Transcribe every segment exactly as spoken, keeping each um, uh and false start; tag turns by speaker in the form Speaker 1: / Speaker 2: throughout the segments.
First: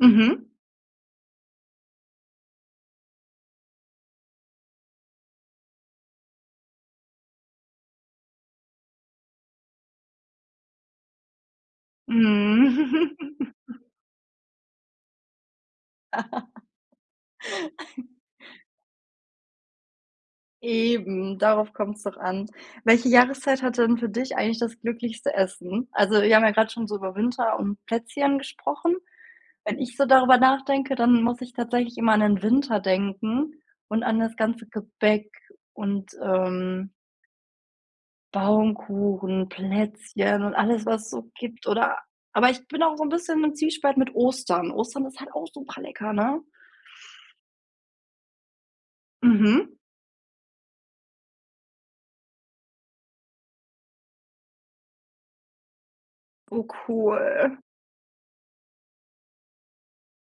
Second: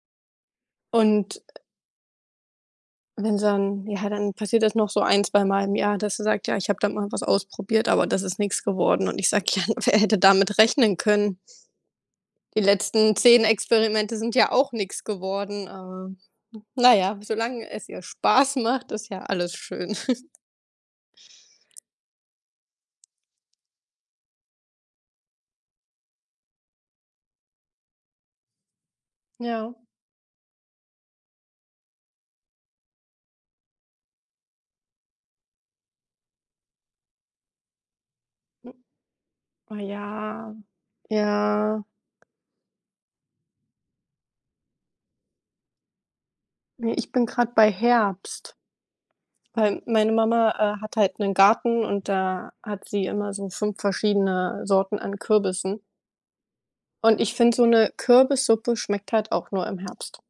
Speaker 1: Mhm.
Speaker 2: Und wenn's dann ja, dann passiert das noch so ein zweimal im Jahr, dass er sagt: „Ja, ich habe da mal was ausprobiert, aber das ist nix geworden“ und ich sage: „Ja, n wer hätte damit rechnen können?“
Speaker 1: Mhm.
Speaker 2: „Die letzten zehn Experimente sind ja auch nix geworden, äh, n na ja, solange es dir Spaß macht, ist ja alles schön.“
Speaker 1: Eben, darauf kommt's doch an. Welche Jahreszeit hat denn für dich eigentlich das glücklichste Essen? Also, wir haben ja grad schon so über Winter und Plätzchen gesprochen.
Speaker 2: Ja.
Speaker 1: Wenn ich so darüber nachdenke, dann muss ich tatsächlich immer an den Winter denken und an das ganze Gebäck und, ähm
Speaker 2: [unintelligible]
Speaker 1: Baumkuchen,
Speaker 2: Oh
Speaker 1: Plätzchen
Speaker 2: ja,
Speaker 1: und alles, was es so gibt
Speaker 2: ja.
Speaker 1: oder aber ich bin auch so 'n bisschen im Zwiespalt mit Ostern. Ostern ist halt auch super lecker, ne?
Speaker 2: Ne, ich bin grade bei Herbst,
Speaker 1: Mhm.
Speaker 2: weil meine Mama, äh, hat halt 'nen Garten und da hat sie immer so fünf verschiedene Sorten an Kürbissen.
Speaker 1: Oh,
Speaker 2: Und ich finde
Speaker 1: cool.
Speaker 2: so 'ne Kürbissuppe schmeckt halt auch nur im Herbst.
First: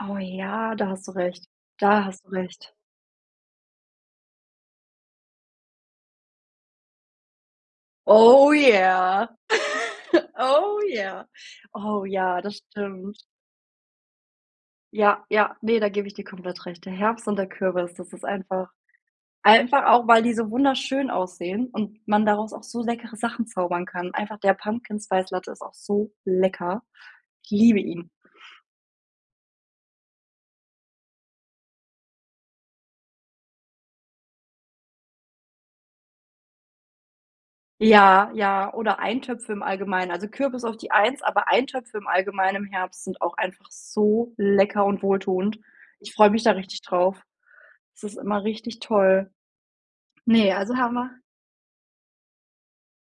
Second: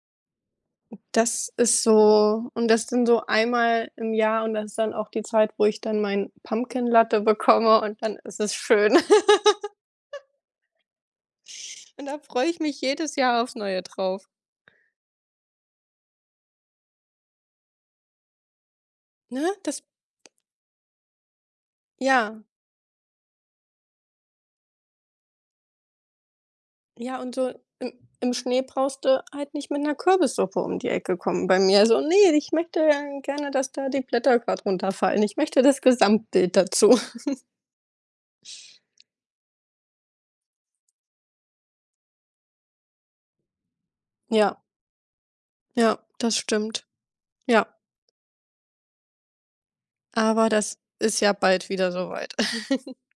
Speaker 1: Oh ja, da
Speaker 2: Hm,
Speaker 1: hast du recht.
Speaker 2: das ist
Speaker 1: Da hast du
Speaker 2: so und
Speaker 1: recht.
Speaker 2: das dann so einmal im Jahr und das ist dann auch die Zeit, wo ich dann meinen Pumpkin Latte bekomme, und dann ist
Speaker 1: Oh
Speaker 2: es schön.
Speaker 1: ja. Oh ja. Oh
Speaker 2: Und da
Speaker 1: ja,
Speaker 2: freue
Speaker 1: das
Speaker 2: ich mich jedes
Speaker 1: stimmt.
Speaker 2: Jahr aufs Neue drauf.
Speaker 1: Ja, ja, ne, da gebe ich dir komplett recht. Der Herbst und der Kürbis, das ist einfach
Speaker 2: Ne, das
Speaker 1: einfach auch, weil die so wunderschön aussehen und man
Speaker 2: Ja.
Speaker 1: daraus auch so leckere Sachen zaubern kann einfach der Pumpkin-Spice-Latte ist auch so lecker.
Speaker 2: Ja, und so
Speaker 1: Ich liebe
Speaker 2: im
Speaker 1: ihn.
Speaker 2: im Schnee brauchst du halt nicht mit 'ner Kürbissuppe um die Ecke kommen bei mir. Also, ne, ich möchte dann gerne, dass da die Blätter grad runterfallen, ich möchte das Gesamtbild dazu.
Speaker 1: Ja, ja oder Eintöpfe im Allgemeinen. Also Kürbis auf die eins, aber Eintöpfe im Allgemeinen im Herbst sind auch einfach so
Speaker 2: Ja.
Speaker 1: lecker und wohltuend.
Speaker 2: Ja,
Speaker 1: Ich freue
Speaker 2: das
Speaker 1: mich da richtig
Speaker 2: stimmt.
Speaker 1: drauf.
Speaker 2: Ja.
Speaker 1: Das ist immer richtig toll.
Speaker 2: Aber
Speaker 1: Ne, also
Speaker 2: das
Speaker 1: Hammer.
Speaker 2: ist ja bald wieder so weit.